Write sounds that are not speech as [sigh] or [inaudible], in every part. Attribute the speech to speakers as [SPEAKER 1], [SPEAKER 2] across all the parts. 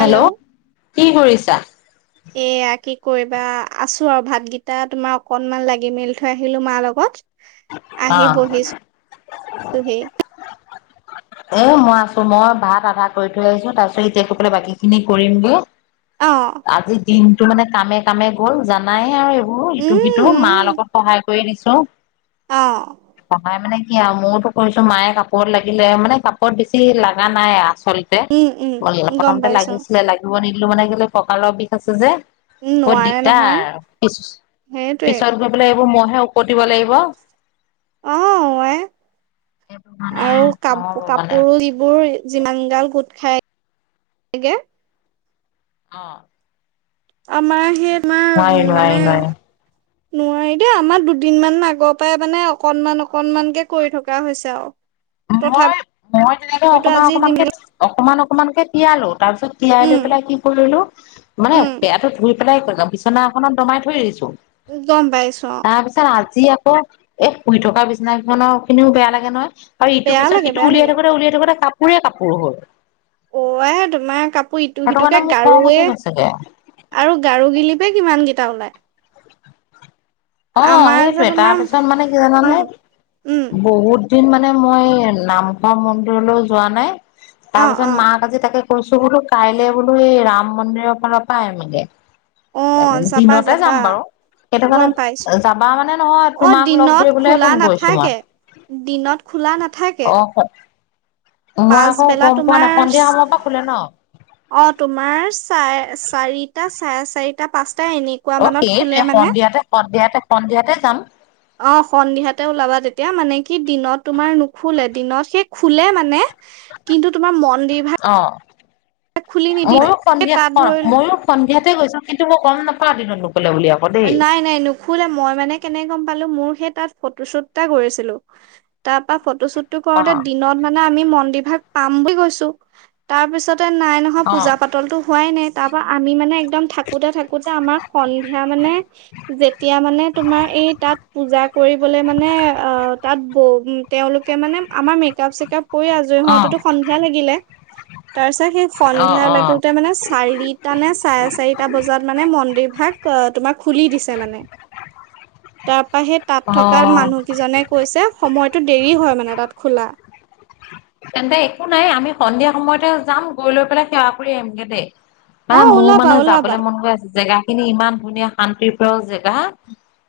[SPEAKER 1] Hello কি কৰিছা?
[SPEAKER 2] এয়া কি কৰিবা আছো আৰু ভাতগিটা তোমাৰ অকনমান লাগি মেলি থৈ আহিলো মাৰ লগত।
[SPEAKER 1] অ
[SPEAKER 2] আহি বহিছো হি।
[SPEAKER 1] এ মই আছো মই ভাত আধা কৰি থৈ আহিছো তাৰ পিছত এতিয়া কৈ পাই বাকী খিনি কৰিমগে।
[SPEAKER 2] অ
[SPEAKER 1] আজি দিনতটো মানে কামে কামে গ'ল জানাই আৰু।
[SPEAKER 2] উম
[SPEAKER 1] সিটো সিটো মাৰ
[SPEAKER 2] উম
[SPEAKER 1] লগত সহায় কৰি দিছো।
[SPEAKER 2] অ।
[SPEAKER 1] মাই মানে কি আও ম‌ইয়োতো কৰিছো মায়ে কাপোৰত লাগিলে মানে কাপোৰত বেছি লাগা নাই আচ চলতে
[SPEAKER 2] উম উম
[SPEAKER 1] ব
[SPEAKER 2] গম
[SPEAKER 1] প্ৰথমতে
[SPEAKER 2] পাইছ
[SPEAKER 1] লাগিছিলে লাগিব নিদিলো মানে কি ককালৰ বিষ আছে যে
[SPEAKER 2] উম
[SPEAKER 1] বহুত
[SPEAKER 2] নোৱাৰে নহয়
[SPEAKER 1] দিগদাৰ পি
[SPEAKER 2] সেইটোৱে
[SPEAKER 1] পিছত গৈ পেলাই এইবোৰ মই হে উকতিব লাগিব।
[SPEAKER 2] অ এ
[SPEAKER 1] এইবোৰ মানে নহব। মানে
[SPEAKER 2] পুৰণি যিবোৰ যিমান গাল গোট খাই লাগে।
[SPEAKER 1] অ।
[SPEAKER 2] আমাৰ সেই তোমাৰ
[SPEAKER 1] নোৱাৰি
[SPEAKER 2] মানে
[SPEAKER 1] নোৱাৰি নোৱাৰি।
[SPEAKER 2] নোৱাৰি দেই আমাৰ দুদিনমান আগৰ পৰাই মানে অকনমান অকনমানকে কৰি থকা হৈছে আও।
[SPEAKER 1] মই মই তেনেকে অকমান
[SPEAKER 2] আজি
[SPEAKER 1] অকমানকে
[SPEAKER 2] যিমান
[SPEAKER 1] অকমান অকমানকে তিয়ালো। তাৰপিছত তিয়াই
[SPEAKER 2] উম
[SPEAKER 1] লৈ পেলাই কি কৰিলো মানে
[SPEAKER 2] উম
[SPEAKER 1] বেয়াটো ধুই এই পাই বিচনাখনত দমাই থৈ দিছো।
[SPEAKER 2] গম পাইছো অ।
[SPEAKER 1] যি আকৌ এই শুই থকা বিছনা কখনৰ খিনিও বেয়া লাগে নহয়। আৰু ইটো
[SPEAKER 2] বেয়া
[SPEAKER 1] পিছত
[SPEAKER 2] লাগে
[SPEAKER 1] সিটো
[SPEAKER 2] বেয়া
[SPEAKER 1] উলিয়াই
[SPEAKER 2] লাগে
[SPEAKER 1] থাকোতে উলিয়াই থাকোতে কাপোৰে কাপোৰ হল।
[SPEAKER 2] অ আই তোমাৰ কাপ ইটো
[SPEAKER 1] সেইটো কাৰণে
[SPEAKER 2] সিটোকে
[SPEAKER 1] মোৰ খং
[SPEAKER 2] গাৰুৱে
[SPEAKER 1] উঠি গৈছেগে
[SPEAKER 2] আৰু গাৰু গিলি পে কিমান কেইটা ওলাই [unintelligible]
[SPEAKER 1] অ
[SPEAKER 2] আমাৰ যে
[SPEAKER 1] সেইটোয়ে
[SPEAKER 2] তোমাৰ
[SPEAKER 1] তাৰপিছত মানে কি জান নে
[SPEAKER 2] উম উম
[SPEAKER 1] বহুত দিন মানে মই নামঘৰ মন্দিৰলৈ যোৱা নাই
[SPEAKER 2] অ
[SPEAKER 1] তাৰপিছত
[SPEAKER 2] অ
[SPEAKER 1] মাক আজি তাকে কৈছো বোলো কাইলে বোলো এই ৰাম মন্দিৰৰ ফালৰ পৰা আহিমগে
[SPEAKER 2] অ যাবা
[SPEAKER 1] দিনতে
[SPEAKER 2] যাবা
[SPEAKER 1] যাম বাৰু সেইটো
[SPEAKER 2] গম পাইছো
[SPEAKER 1] কাৰণে যাবা মানে নহয়
[SPEAKER 2] অ
[SPEAKER 1] তোমাক লগ
[SPEAKER 2] দিনত
[SPEAKER 1] ধৰিবলে হে
[SPEAKER 2] খোলা
[SPEAKER 1] ফোন কৰিছো
[SPEAKER 2] নাথাকে
[SPEAKER 1] মই
[SPEAKER 2] দিনত খোলা নাথাকে
[SPEAKER 1] অ মই আকৌ
[SPEAKER 2] পাচবেলা
[SPEAKER 1] গম পোৱা নাই
[SPEAKER 2] তোমাৰ
[SPEAKER 1] সন্ধিয়া সময়ৰ পৰা খোলে ন
[SPEAKER 2] অ তোমাৰ চাৰে চাৰিটা চাৰে চাৰিটা পাঁচ
[SPEAKER 1] অ সেইটে সন্ধিয়াতে সন্ধিয়াতে সন্ধিয়াতে যাম
[SPEAKER 2] অ সন্ধিয়াতে ওলাবা তেতিয়া মানে কি দিনত তোমাৰ নুখুলে দিনত সেই খুলে মানে কিন্তু তোমাৰ মন্দিৰ ভাগ
[SPEAKER 1] অ
[SPEAKER 2] খুলি নিদিয়ে নাই।
[SPEAKER 1] ময়ো
[SPEAKER 2] সেই
[SPEAKER 1] সন্ধিয়া
[SPEAKER 2] তাত
[SPEAKER 1] ক
[SPEAKER 2] ধৰি
[SPEAKER 1] ময়ো সন্ধিয়াতে গৈছো কিন্তু মই গম নাপাওঁ দিনত নুখু
[SPEAKER 2] নাই নাই নুখুলে মই মানে কেনেক গম পালো মোৰ সেই তাত ফটোশ্বুত এটা কৰিছিলো তাপা ফটোশ্বুট টো
[SPEAKER 1] অ
[SPEAKER 2] কৰোতে দিনত মানে আমি মন্দিৰভাগ পাম বুলি গৈছো তাৰপিছত নাই নহয়
[SPEAKER 1] অ
[SPEAKER 2] পূজা পাতলতো হোৱাই নাই তাৰ পৰাা আমি মানে একদম থাকোতে থাকোতে আমাৰ সন্ধিয়া মানে যেতিয়া মানে তোমাৰ এই তাত পূজা কৰিবলে মানে আহ তাত তেওঁলোকে মানে আমাৰ মেকাপ চেকাপ কৰি আজৰি
[SPEAKER 1] অ
[SPEAKER 2] হওতেটো সন্ধিয়া লাগিলে তাৰ পিছত সেই
[SPEAKER 1] অ অ
[SPEAKER 2] সন্ধিয়া লাগোতে মানে চাৰিটা নে চাৰে চাৰিটা বজাত মানে মন্দিৰভাগ তোমাক খুলি দিছে মানে তাৰ পা সেই তাত
[SPEAKER 1] অ
[SPEAKER 2] থকা মানুহকেইজনে কৈছে সময়টো দেৰি হয় মানে তাত খোলা
[SPEAKER 1] তেন্তে একো নাই আমি সন্ধিয়া সময়তে যাম গৈ লৈ পেলাই সেৱা কৰি আহিমগে দেই
[SPEAKER 2] অ',
[SPEAKER 1] মোৰ
[SPEAKER 2] ওলাবা
[SPEAKER 1] মানে
[SPEAKER 2] ওলাবা
[SPEAKER 1] যাবলৈ মন গৈ আছে জেগা খিনি ইমান ধুনীয়া শান্তি প্ৰিয় জেগা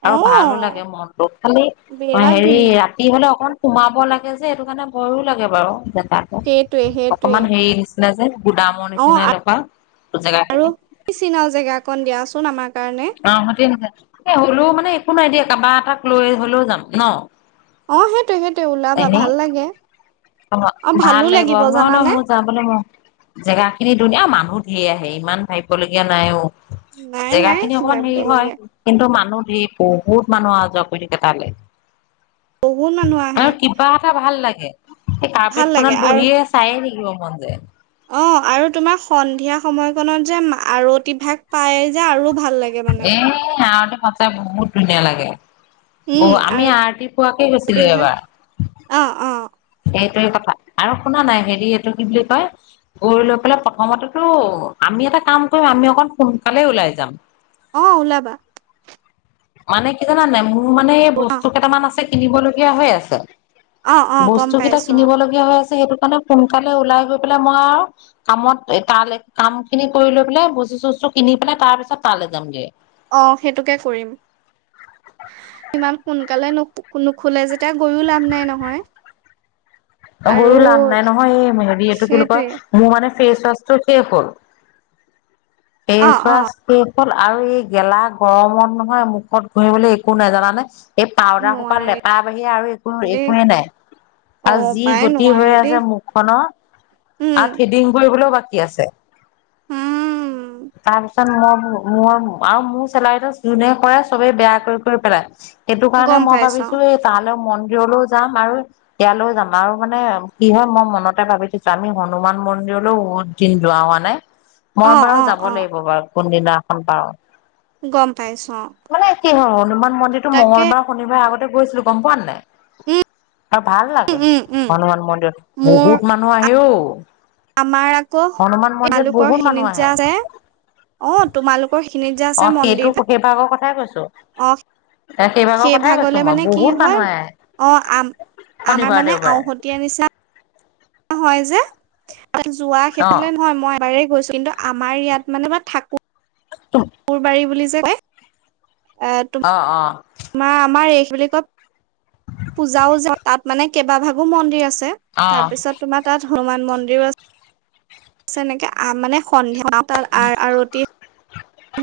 [SPEAKER 1] আৰু ভালো লাগে
[SPEAKER 2] অ',
[SPEAKER 1] মনটো খালি
[SPEAKER 2] বিৰাট
[SPEAKER 1] হেৰি
[SPEAKER 2] ধুনীয়া।
[SPEAKER 1] ৰাতি হলে অকন সোমাব লাগে সেইটো কাৰণে ভয়ো লাগে বাৰু জেগাতটো
[SPEAKER 2] সেইটোৱে সেইটোৱে
[SPEAKER 1] অকমান হেৰি ন যে গুদামৰ
[SPEAKER 2] অ',
[SPEAKER 1] নিচিনা এনেকুৱা
[SPEAKER 2] আৰু
[SPEAKER 1] জেগাখিনি
[SPEAKER 2] চিনাও জেগা অকন দিয়াচোন আমাৰ কাৰণে।
[SPEAKER 1] অ সতে হলেও মানে একো নাই দিয়া কাবা এটাক লৈ হলেও যাম ন
[SPEAKER 2] অ সেইটো সেইটো ওলাবা
[SPEAKER 1] এনেই
[SPEAKER 2] ভাল লাগে
[SPEAKER 1] অ ভাল লাগিব নহয় নহয় মোৰ যাবলৈ মোৰ জেগা খিনি ধুনীয়া মান মানুহ ধেই আহে ইমান ভাবিবলগীয়া নাই অ
[SPEAKER 2] নাই
[SPEAKER 1] জেগা
[SPEAKER 2] নাই
[SPEAKER 1] খিনি অকমান হেৰি হয়
[SPEAKER 2] বেলেগে
[SPEAKER 1] কিন্তু মানুহ বহুত মানুহ অহা যোৱা কৰি থাকে তালে
[SPEAKER 2] বহুত মানুহ আহে
[SPEAKER 1] আৰু কিবা এটা ভাল লাগে সেই
[SPEAKER 2] ভাল
[SPEAKER 1] কাৰ্পেট
[SPEAKER 2] লাগে
[SPEAKER 1] খনত
[SPEAKER 2] আৰু
[SPEAKER 1] বহিয়ে চায়ে থাকিব মন যায়
[SPEAKER 2] অ আৰু তোমাৰ সন্ধিয়া সময়কনত যে আৰতিভাগ পায় যে আৰু ভাল লাগে মানে।
[SPEAKER 1] এ ইয়াতে পাতে বহুত ধুনীয়া লাগে
[SPEAKER 2] উম,
[SPEAKER 1] আমি আৰতি পুৱাকে
[SPEAKER 2] আৰতি
[SPEAKER 1] গৈছিলো
[SPEAKER 2] ভাগ
[SPEAKER 1] এবাৰ
[SPEAKER 2] অ', অ',
[SPEAKER 1] এইটোৱে কথা আৰু শুনা নাই হেৰি এইটো কি বুলি কয় উৰি লৈ পেলাই প্ৰথমতেতো আমি এটা কাম কৰিম আমি অকণ সোনকালে ওলাই যাম
[SPEAKER 2] অ ওলাবা
[SPEAKER 1] মানে কি জানানে মোৰ মানে এই
[SPEAKER 2] অ',
[SPEAKER 1] বস্তু কেইটামান আছে কিনিবলগীয়া হৈ আছে
[SPEAKER 2] অ', অ', গম
[SPEAKER 1] বস্তু কেইটা
[SPEAKER 2] পাইছো
[SPEAKER 1] কিনিব
[SPEAKER 2] অ',
[SPEAKER 1] লগীয়া হৈ আছে সেইটো কাৰণে সোনকালে ওলাই গৈ পেলাই মই আৰু কামত তাল কাম খিনি কৰি লৈ পেলাই ব বস্তু চষ্টো কিনি পেলাই তাৰ পিছত তালৈ যামগে
[SPEAKER 2] অ সেইটোকে কৰিম ইমান সোনকালে ন নুখোলে যেতিয়া গৈও লাভ নাই নহয়
[SPEAKER 1] অ
[SPEAKER 2] আৰু
[SPEAKER 1] গৈও লাভ নাই নহয় এই হেৰি এইটো কি বুলি কয়
[SPEAKER 2] সেইটোৱে
[SPEAKER 1] মোৰ মানে ফেচৱাছটো শেষ হ'ল ফেচ
[SPEAKER 2] অ', অ',
[SPEAKER 1] ৱাছ। আৰু এই গেলা গৰমত নহয় মুখত ঘহিবলৈ একো নাই জানানে এই পাউদাৰ সোপা
[SPEAKER 2] নোৱাৰি
[SPEAKER 1] লেপাৰ বাহিৰে আৰু একো
[SPEAKER 2] দেই
[SPEAKER 1] একোৱে নাই
[SPEAKER 2] অ',
[SPEAKER 1] ই
[SPEAKER 2] পাই
[SPEAKER 1] গতি
[SPEAKER 2] নোৱাৰে
[SPEAKER 1] হৈ
[SPEAKER 2] দেই
[SPEAKER 1] আছে মুখখনৰ
[SPEAKER 2] উম,
[SPEAKER 1] আৰু থিডিং কৰি। বাকী আছে
[SPEAKER 2] উম,
[SPEAKER 1] তাৰপিছত মই মোৰ আৰু মোৰ চেলাৰীটো যোনে কৰে চবেই বেয়া কৰি কৰি পেলাই সেইটো কাৰণে
[SPEAKER 2] গম
[SPEAKER 1] মই
[SPEAKER 2] পাইছো
[SPEAKER 1] ভাবিছো এই তালৈ মন্দিৰলৈও যাম আৰু ইয়ালৈও যাম আৰু মানে কি হয় মই মনতে ভাবি থৈছো আমি হনুমান মন্দিৰলৈও বহুত দিন যোৱা হোৱা নাই মই
[SPEAKER 2] অ',
[SPEAKER 1] বাৰু
[SPEAKER 2] অ',
[SPEAKER 1] যাব
[SPEAKER 2] অ',
[SPEAKER 1] লাগিব বাৰু কোনদিনাখন পাৰোঁ।
[SPEAKER 2] গম পাইছো অ',
[SPEAKER 1] মানে কি হয় হনুমান মন্দিৰটো
[SPEAKER 2] তাকে
[SPEAKER 1] মঙ্গলবাৰ শনিবাৰ আগতে। গৈছিলো গম পোৱা নাই আৰু ভাল লাগে
[SPEAKER 2] উম, উম, উম,
[SPEAKER 1] হনুমান মন্দিৰত।
[SPEAKER 2] মোৰ
[SPEAKER 1] বহুত মানুহ আহে অও।
[SPEAKER 2] আমাৰ আকৌ তেওঁলোকৰ
[SPEAKER 1] বহুত মানুহ
[SPEAKER 2] খিনিত যে
[SPEAKER 1] আহে।
[SPEAKER 2] আছে অ তোমালোকৰ খিনিত যে
[SPEAKER 1] অ
[SPEAKER 2] আছে
[SPEAKER 1] সেইটো
[SPEAKER 2] মন্দিৰ
[SPEAKER 1] সেইভাগৰ কথাই কৈছো।
[SPEAKER 2] ভাগ
[SPEAKER 1] এ সেইভাগৰ
[SPEAKER 2] সেই
[SPEAKER 1] কথাই কৈছো
[SPEAKER 2] ভাগলে
[SPEAKER 1] মই
[SPEAKER 2] মানে কি
[SPEAKER 1] বহুত
[SPEAKER 2] হয়
[SPEAKER 1] মানুহ আহে
[SPEAKER 2] অ আম আমাৰ
[SPEAKER 1] শনিবাৰ
[SPEAKER 2] মানে আমাৰ
[SPEAKER 1] দেওবাৰে
[SPEAKER 2] আওহতীয়া নিচিনা হয় যে যোৱা
[SPEAKER 1] অ
[SPEAKER 2] সেইফালে নহয় মই ব ছ কিন্তু আমাৰ ইয়াত মানে বা থাকো মোৰ বাৰী বুলি যে কয়
[SPEAKER 1] অ -অ
[SPEAKER 2] মাৰ আমাৰ এই বুলি কয় পূজাও যা তাত মানে কেইবা ভাগো মন্দিৰ আছে।
[SPEAKER 1] অ
[SPEAKER 2] তাৰ পিছত তোমাৰ তাত হনুমান মন্দিৰও আছে তেনেকে মানে সন্ধিয়া তাত আৰতি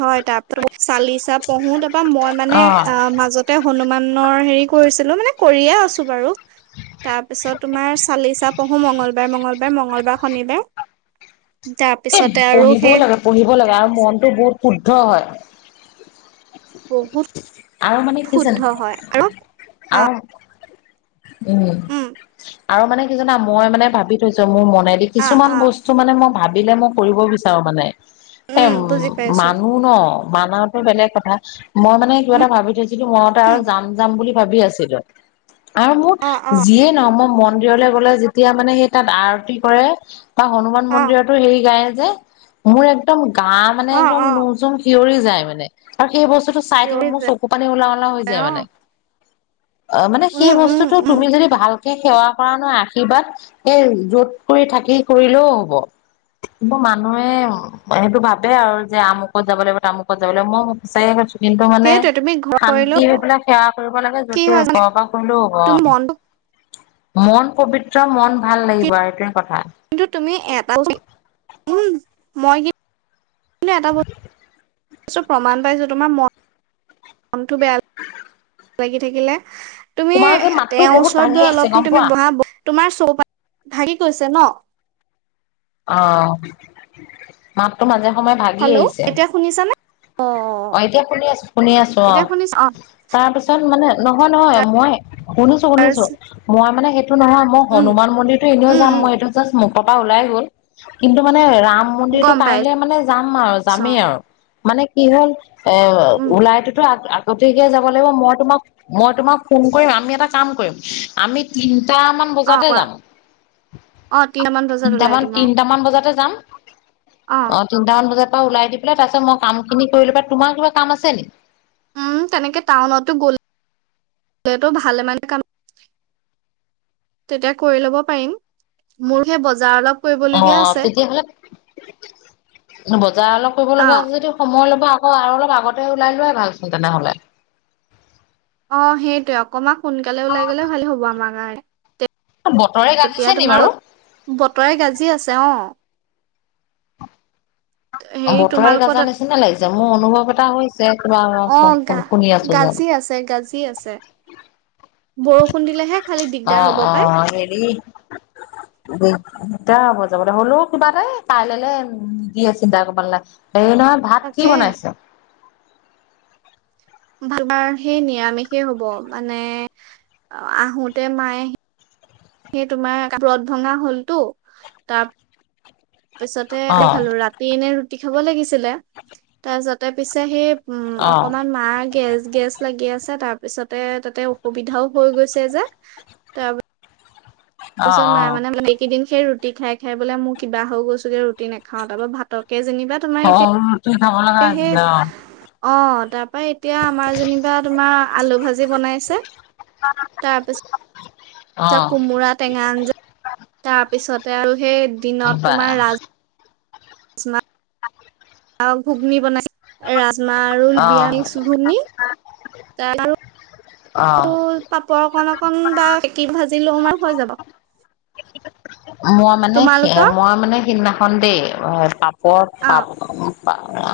[SPEAKER 2] হয় তাৰপিছত চালিচা পঢ়ো তাৰপা মই মানে অ মাজতে হনুমান হেৰি কৰিছিলো মানে কৰিয়ে আছো বাৰু তাৰ পিছত তোমাৰ চালিচা পঢ়ো মঙগলবাৰে মঙগলবাৰে মঙগলবাৰে শনিবাৰ
[SPEAKER 1] [inaudible]
[SPEAKER 2] তাৰ
[SPEAKER 1] এ
[SPEAKER 2] পিছতে আৰু
[SPEAKER 1] পঢ়িবও
[SPEAKER 2] সেই
[SPEAKER 1] লাগে পঢ়িব লাগে আৰু মনতটো বহুত শুদ্ধ হয়।
[SPEAKER 2] বহুত
[SPEAKER 1] আৰু মানে কি
[SPEAKER 2] শুদ্ধ
[SPEAKER 1] জানে
[SPEAKER 2] হয় আৰু অ
[SPEAKER 1] আৰু উম আৰু মানে কি জনা মই মানে ভাবি থৈছো মোৰ মন মানে
[SPEAKER 2] অ
[SPEAKER 1] কিছুমান
[SPEAKER 2] অ
[SPEAKER 1] বস্তু মানে মই ভাবিলে মই কৰিব বিচাৰো মানে এ উম
[SPEAKER 2] বুজি পাইছো
[SPEAKER 1] মানুহ ন মানওঁতে বেলেগ কথা মই মানে কিবা এটা ভাবি থৈছিলো মইতে আৰু
[SPEAKER 2] উম
[SPEAKER 1] যাম যাম বুলি ভাবি আছিলো। আৰু মোৰ
[SPEAKER 2] অ অ
[SPEAKER 1] যিয়ে ন মই মন্দিৰলৈ গলে যেতিয়া মানে সেই তাত আৰতি কৰে। বা হনুমান
[SPEAKER 2] অ
[SPEAKER 1] মন্দিৰতো হেৰি গায়ে যে মোৰ একদম গা মানে
[SPEAKER 2] অ
[SPEAKER 1] একদম
[SPEAKER 2] অ
[SPEAKER 1] নুম চুম খিঞৰি যায় মানে আৰু সেই বস্তুটো চাই থাকি
[SPEAKER 2] থিয়ৰি
[SPEAKER 1] মোৰ চকু পানী ওলাওঁ ওলাওঁ হৈ যায় মানে অ মানে সেই
[SPEAKER 2] উম উম
[SPEAKER 1] বস্তুতটো
[SPEAKER 2] উম
[SPEAKER 1] তুমি যদি ভালকে সেৱা কৰা নাই আশীৰ্বাদ স যত কৰি থাকি কৰিলেও হব। কিন্তু মানুহে সেইটো ভাবে আৰু যে আমুকত যাব লাগিব তামুকত যাব লাগিব মই সচে কৈছো। কিন্তু মানে
[SPEAKER 2] সেইটোৱে তুমি ঘৰ কৰি
[SPEAKER 1] শান্তি
[SPEAKER 2] ল'ব
[SPEAKER 1] এইবিলাক সেৱা কৰিব লাগে
[SPEAKER 2] কি
[SPEAKER 1] যতে
[SPEAKER 2] হয়
[SPEAKER 1] ঘ
[SPEAKER 2] জানে
[SPEAKER 1] পৰা কলো
[SPEAKER 2] তুমি মনটো
[SPEAKER 1] মন পবিত্ৰ মন ভাল লাগিব আৰু এইটোৱে কথা।
[SPEAKER 2] কিন্তু তুমি এটাত উ মই কি কি এটা বস্তু প্ৰমাণ পাইছো তোমাৰ মন মনটো বেয়া লাগি থাকিলে। তুমি
[SPEAKER 1] তোমাৰ যে মাতটো
[SPEAKER 2] তেওঁৰ
[SPEAKER 1] বহুত
[SPEAKER 2] ওচৰত
[SPEAKER 1] ভাঙি
[SPEAKER 2] গৈ
[SPEAKER 1] আহিছে
[SPEAKER 2] অলপ
[SPEAKER 1] গম
[SPEAKER 2] তুমি
[SPEAKER 1] পোৱা?
[SPEAKER 2] বা তোমাৰ চৌপা ভঙি গৈছে ন
[SPEAKER 1] অ মাততো মাজে সময়ে ভাগি
[SPEAKER 2] হেল্ল'
[SPEAKER 1] আহিছে।
[SPEAKER 2] এতিয়া শুনিছানে? অ
[SPEAKER 1] অ' এতিয়া শুনি আছো শুনি আছো অ
[SPEAKER 2] এতিয়া শুনিছ
[SPEAKER 1] তাৰপিছত মানে নহয় নহয় মই শুনিছো শুনিছো মই মানে সেইটো নহয় মই
[SPEAKER 2] উম
[SPEAKER 1] হনুমান মন্দিৰতো এনেও
[SPEAKER 2] উম
[SPEAKER 1] যাম
[SPEAKER 2] উম
[SPEAKER 1] মই এইটো জাষ্ট পৰা ওলাই গল কিন্তু মানে ৰাম মন্দিৰতটো
[SPEAKER 2] গম
[SPEAKER 1] কাইলেলৈ মানে যাম আৰু
[SPEAKER 2] পাইছো অ
[SPEAKER 1] যামেই আৰু মানে কি হ'ল এ
[SPEAKER 2] উম
[SPEAKER 1] ওলাইটোতো গতিকে যাব লাগিব। মই তোমাক মই তোমাক ফোন কৰিম আমি এটা কাম কৰিম। আমিতি টামান
[SPEAKER 2] অ
[SPEAKER 1] বজাতে
[SPEAKER 2] কোৱা
[SPEAKER 1] যাম
[SPEAKER 2] অ তিনটামান বজাত ওলাই
[SPEAKER 1] তিনটামান
[SPEAKER 2] দিম অ
[SPEAKER 1] তিনটামান বজাতে যাম। অ' তিনটামান বজাৰ পৰা ওলাই দি পেলাই তাৰপিছত মই কাম খিনি কৰিলো। প তোমাৰ কিবা কাম আছে নেকি?
[SPEAKER 2] উম তেনেকে টাউনতো গ'লে ভাল মানে কাম তেতিয়া কৰি ল'ব পাৰিম। মোৰহে
[SPEAKER 1] অ' তেতিয়াহ'লে বজাৰ অলপ কৰিব
[SPEAKER 2] অ
[SPEAKER 1] লগা আছে। যদি সময় অলপ আ আৰু অলপ আগতে ওলাই যোৱা ভাল আছিল। তেনেহ'লে
[SPEAKER 2] অ' সেইটোয়ে অকমান সোনকালে ওলাই গ'লে ভালে হ'ব আমাৰ গ
[SPEAKER 1] বতৰে
[SPEAKER 2] এতিয়া
[SPEAKER 1] গাজিছে নি
[SPEAKER 2] তোমাৰ
[SPEAKER 1] বাৰু
[SPEAKER 2] বতৰে গাজি আছে অ'। হেৰি
[SPEAKER 1] বতৰে
[SPEAKER 2] তোমালোকৰ
[SPEAKER 1] গাজাৰ
[SPEAKER 2] তাত
[SPEAKER 1] নিচিনা লাগিছে। মোৰ অনুভৱ এটা চে
[SPEAKER 2] অ', গা
[SPEAKER 1] তোমাৰ শুনি আছো
[SPEAKER 2] গাজি আছে গাজি আছে
[SPEAKER 1] মই।
[SPEAKER 2] বৰষুণ দিলেহে খালি দিগদাৰ হ'ব
[SPEAKER 1] আহ
[SPEAKER 2] পাই
[SPEAKER 1] আহ হেৰি। এতিয়া হ'ব। যাবলৈ হ'লেও কিবা এাই কাইলে দিয়ে চিন্তা কৰিব নালাগে এই নহয় ভাত
[SPEAKER 2] তাকে
[SPEAKER 1] কি বনাইছ?
[SPEAKER 2] ভাল বাৰ সেই নিৰামিষেই হ'ব মানে। আহোতে মায়ে আহি সেই তোমাৰ ব্ৰত ভঙা হলতো তাৰ। তাৰ পিছতে
[SPEAKER 1] অ
[SPEAKER 2] ৰা খালো ৰাতি এনে ৰুটি খাব লাগিছিলে। তাৰপিছতে পিছে সেই উম
[SPEAKER 1] অ
[SPEAKER 2] অকমান মাৰ গে গেছ লাগি আছে। তাৰ পিছতে তাতে অসুবিধাও হৈ গৈছে। যে তাৰ
[SPEAKER 1] অ
[SPEAKER 2] তাৰপিছ মে
[SPEAKER 1] অ
[SPEAKER 2] মানে মে কেইদিন খ ৰুি ৰুটি খাই খাই বোলে। মোৰ কিবা হৈ গৈছো। যে ৰুটি নাখাও তাৰপ ভাতকে যেনিবা
[SPEAKER 1] অ
[SPEAKER 2] তোমাৰ
[SPEAKER 1] ৰুটি খাব লগা
[SPEAKER 2] এতিয়া সেই
[SPEAKER 1] আছিলে
[SPEAKER 2] অ' তাৰ তাপা এতিয়া আমাৰ যেনিবা তোমাৰ আলু ভাজি বনাইছে তাৰপিছত তাৰপিছত কোমোৰা টেঙা আঞ্জা তাৰপিছতে আৰু সেই
[SPEAKER 1] অ
[SPEAKER 2] দিনত
[SPEAKER 1] বা
[SPEAKER 2] তোমাৰ ৰাজ
[SPEAKER 1] আ
[SPEAKER 2] আৰু ঘুগনি বনাই ৰাজমাহ আৰু
[SPEAKER 1] অ
[SPEAKER 2] বিয়া মিক্স ঘুগনি তাৰ
[SPEAKER 1] অ
[SPEAKER 2] ত পাপৰ অকণক খ বা সকী ভাজি লো মাৰ হৈ যাব।
[SPEAKER 1] মই মানে
[SPEAKER 2] তোমালোকৰ
[SPEAKER 1] মই মানে সিদিনাখন দেই পাপৰ
[SPEAKER 2] অ
[SPEAKER 1] পাপ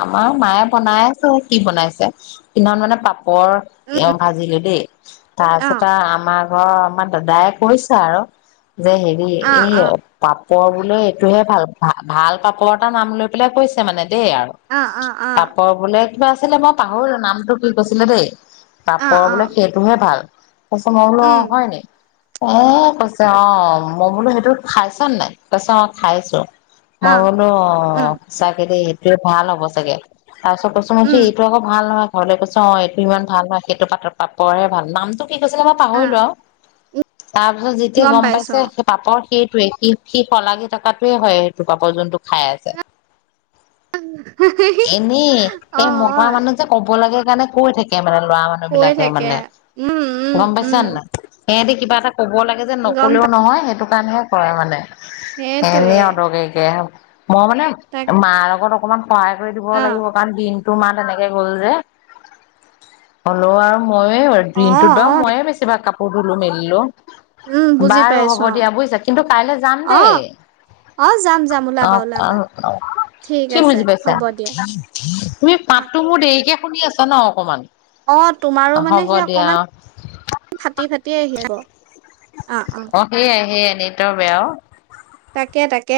[SPEAKER 1] আমাৰ মায়ে বনাই আছে কি বনাইছে কি মানে পাপ কৰ
[SPEAKER 2] উম
[SPEAKER 1] এওঁ ভাজিলো দেই
[SPEAKER 2] অ
[SPEAKER 1] তাৰপিছত আৰু আমাৰ ঘ আমাৰ দাদাই কৈছে আৰু যে হেৰি
[SPEAKER 2] অ অ
[SPEAKER 1] এই পাপ পাপৰ বোলে। এইটোহে ভাল ভ ভাল পাপৰ এটা নাম লৈ পেলাই কৈছে মানে দেই আৰু
[SPEAKER 2] অ অ অ
[SPEAKER 1] তাপৰ বোলে কিবা আছিলে। মই পাহৰিলো নামতটো কি কৈছিলে দেই।
[SPEAKER 2] অ
[SPEAKER 1] পাপৰ
[SPEAKER 2] অ
[SPEAKER 1] বোলে সেইটোহে ভাল। ক মই বোলো
[SPEAKER 2] উম
[SPEAKER 1] অ' হয় ন অ কৈছে অ' মই বোলো। খাইছ ন নাই তাৰছত মই খাইছো
[SPEAKER 2] অ
[SPEAKER 1] মই বোলো
[SPEAKER 2] উম
[SPEAKER 1] অ' সঁচাক কেদি স ভাল হ'ব চাগে তাৰপিছত কৈচোন মছি
[SPEAKER 2] উম
[SPEAKER 1] এইটো আকৌ ভাল নহয়। ঘৰলৈ কৈছো অ' এইটো ইমান ভাল ন সেইটো পাত পাপৰহে ভাল নামটো কি কৈছে নে মই
[SPEAKER 2] আহ
[SPEAKER 1] পাহৰিলো আৰু তাৰ পিছত যেতিয়া গম পাইছে। সেই পাপৰ সেইটোৱে স সি শলাগি থকাতোৱে হয়। সেইটো পাপ যোনটো খাই আছে। এনেই
[SPEAKER 2] অ অ
[SPEAKER 1] সেই মগা
[SPEAKER 2] হয়,
[SPEAKER 1] মানুহ যে ক'ব লাগে। কাৰণে কৈ থাকে। মানে লৰা মানুহ
[SPEAKER 2] কৈ
[SPEAKER 1] বিলাকে
[SPEAKER 2] থাকে
[SPEAKER 1] মানে
[SPEAKER 2] উম উম
[SPEAKER 1] গম
[SPEAKER 2] উম
[SPEAKER 1] পাইছা নাই? সিহঁতি কিবা এটা ক'ব লাগে যে
[SPEAKER 2] গম
[SPEAKER 1] নক'লেও
[SPEAKER 2] পাই
[SPEAKER 1] নহয় সেইটো কাৰণেহে কৰে মানে। এনে
[SPEAKER 2] সেইটোৱে
[SPEAKER 1] অতকাইকে মই মানে
[SPEAKER 2] তাক
[SPEAKER 1] মাৰ লগত। অকমান সহায় কৰি দিব
[SPEAKER 2] অ
[SPEAKER 1] লাগিব কাৰণ দিনটো মাত এনেকে গ'ল যে হ'লেও আৰু ময়ে
[SPEAKER 2] অ
[SPEAKER 1] দিনতো
[SPEAKER 2] অ
[SPEAKER 1] দম ময়ে বেছিভাগ কাপোৰ ধুলো মেলিলো।
[SPEAKER 2] উম বুজি
[SPEAKER 1] বাৰু হ'ব
[SPEAKER 2] পাইছো
[SPEAKER 1] দিয়া বুজিছা কিন্তু কাইলৈ যাম
[SPEAKER 2] অ অ
[SPEAKER 1] দেই।
[SPEAKER 2] অ যাম যাম।
[SPEAKER 1] অ
[SPEAKER 2] ওলাবা
[SPEAKER 1] অ
[SPEAKER 2] ওলাবা
[SPEAKER 1] অ
[SPEAKER 2] ঠিক
[SPEAKER 1] কি
[SPEAKER 2] আছে
[SPEAKER 1] বুজি পাইছা
[SPEAKER 2] হ'ব দিয়া
[SPEAKER 1] তুমি পাতটো মোৰ দেৰিকে শুনি আছা ন অকণমান
[SPEAKER 2] অ তোমাৰো মানে সি অকমান ফাটি ফাটি আহিব
[SPEAKER 1] অ সেইয়াই সেইয়াই নেইত বেয়াও
[SPEAKER 2] তাকে তাকে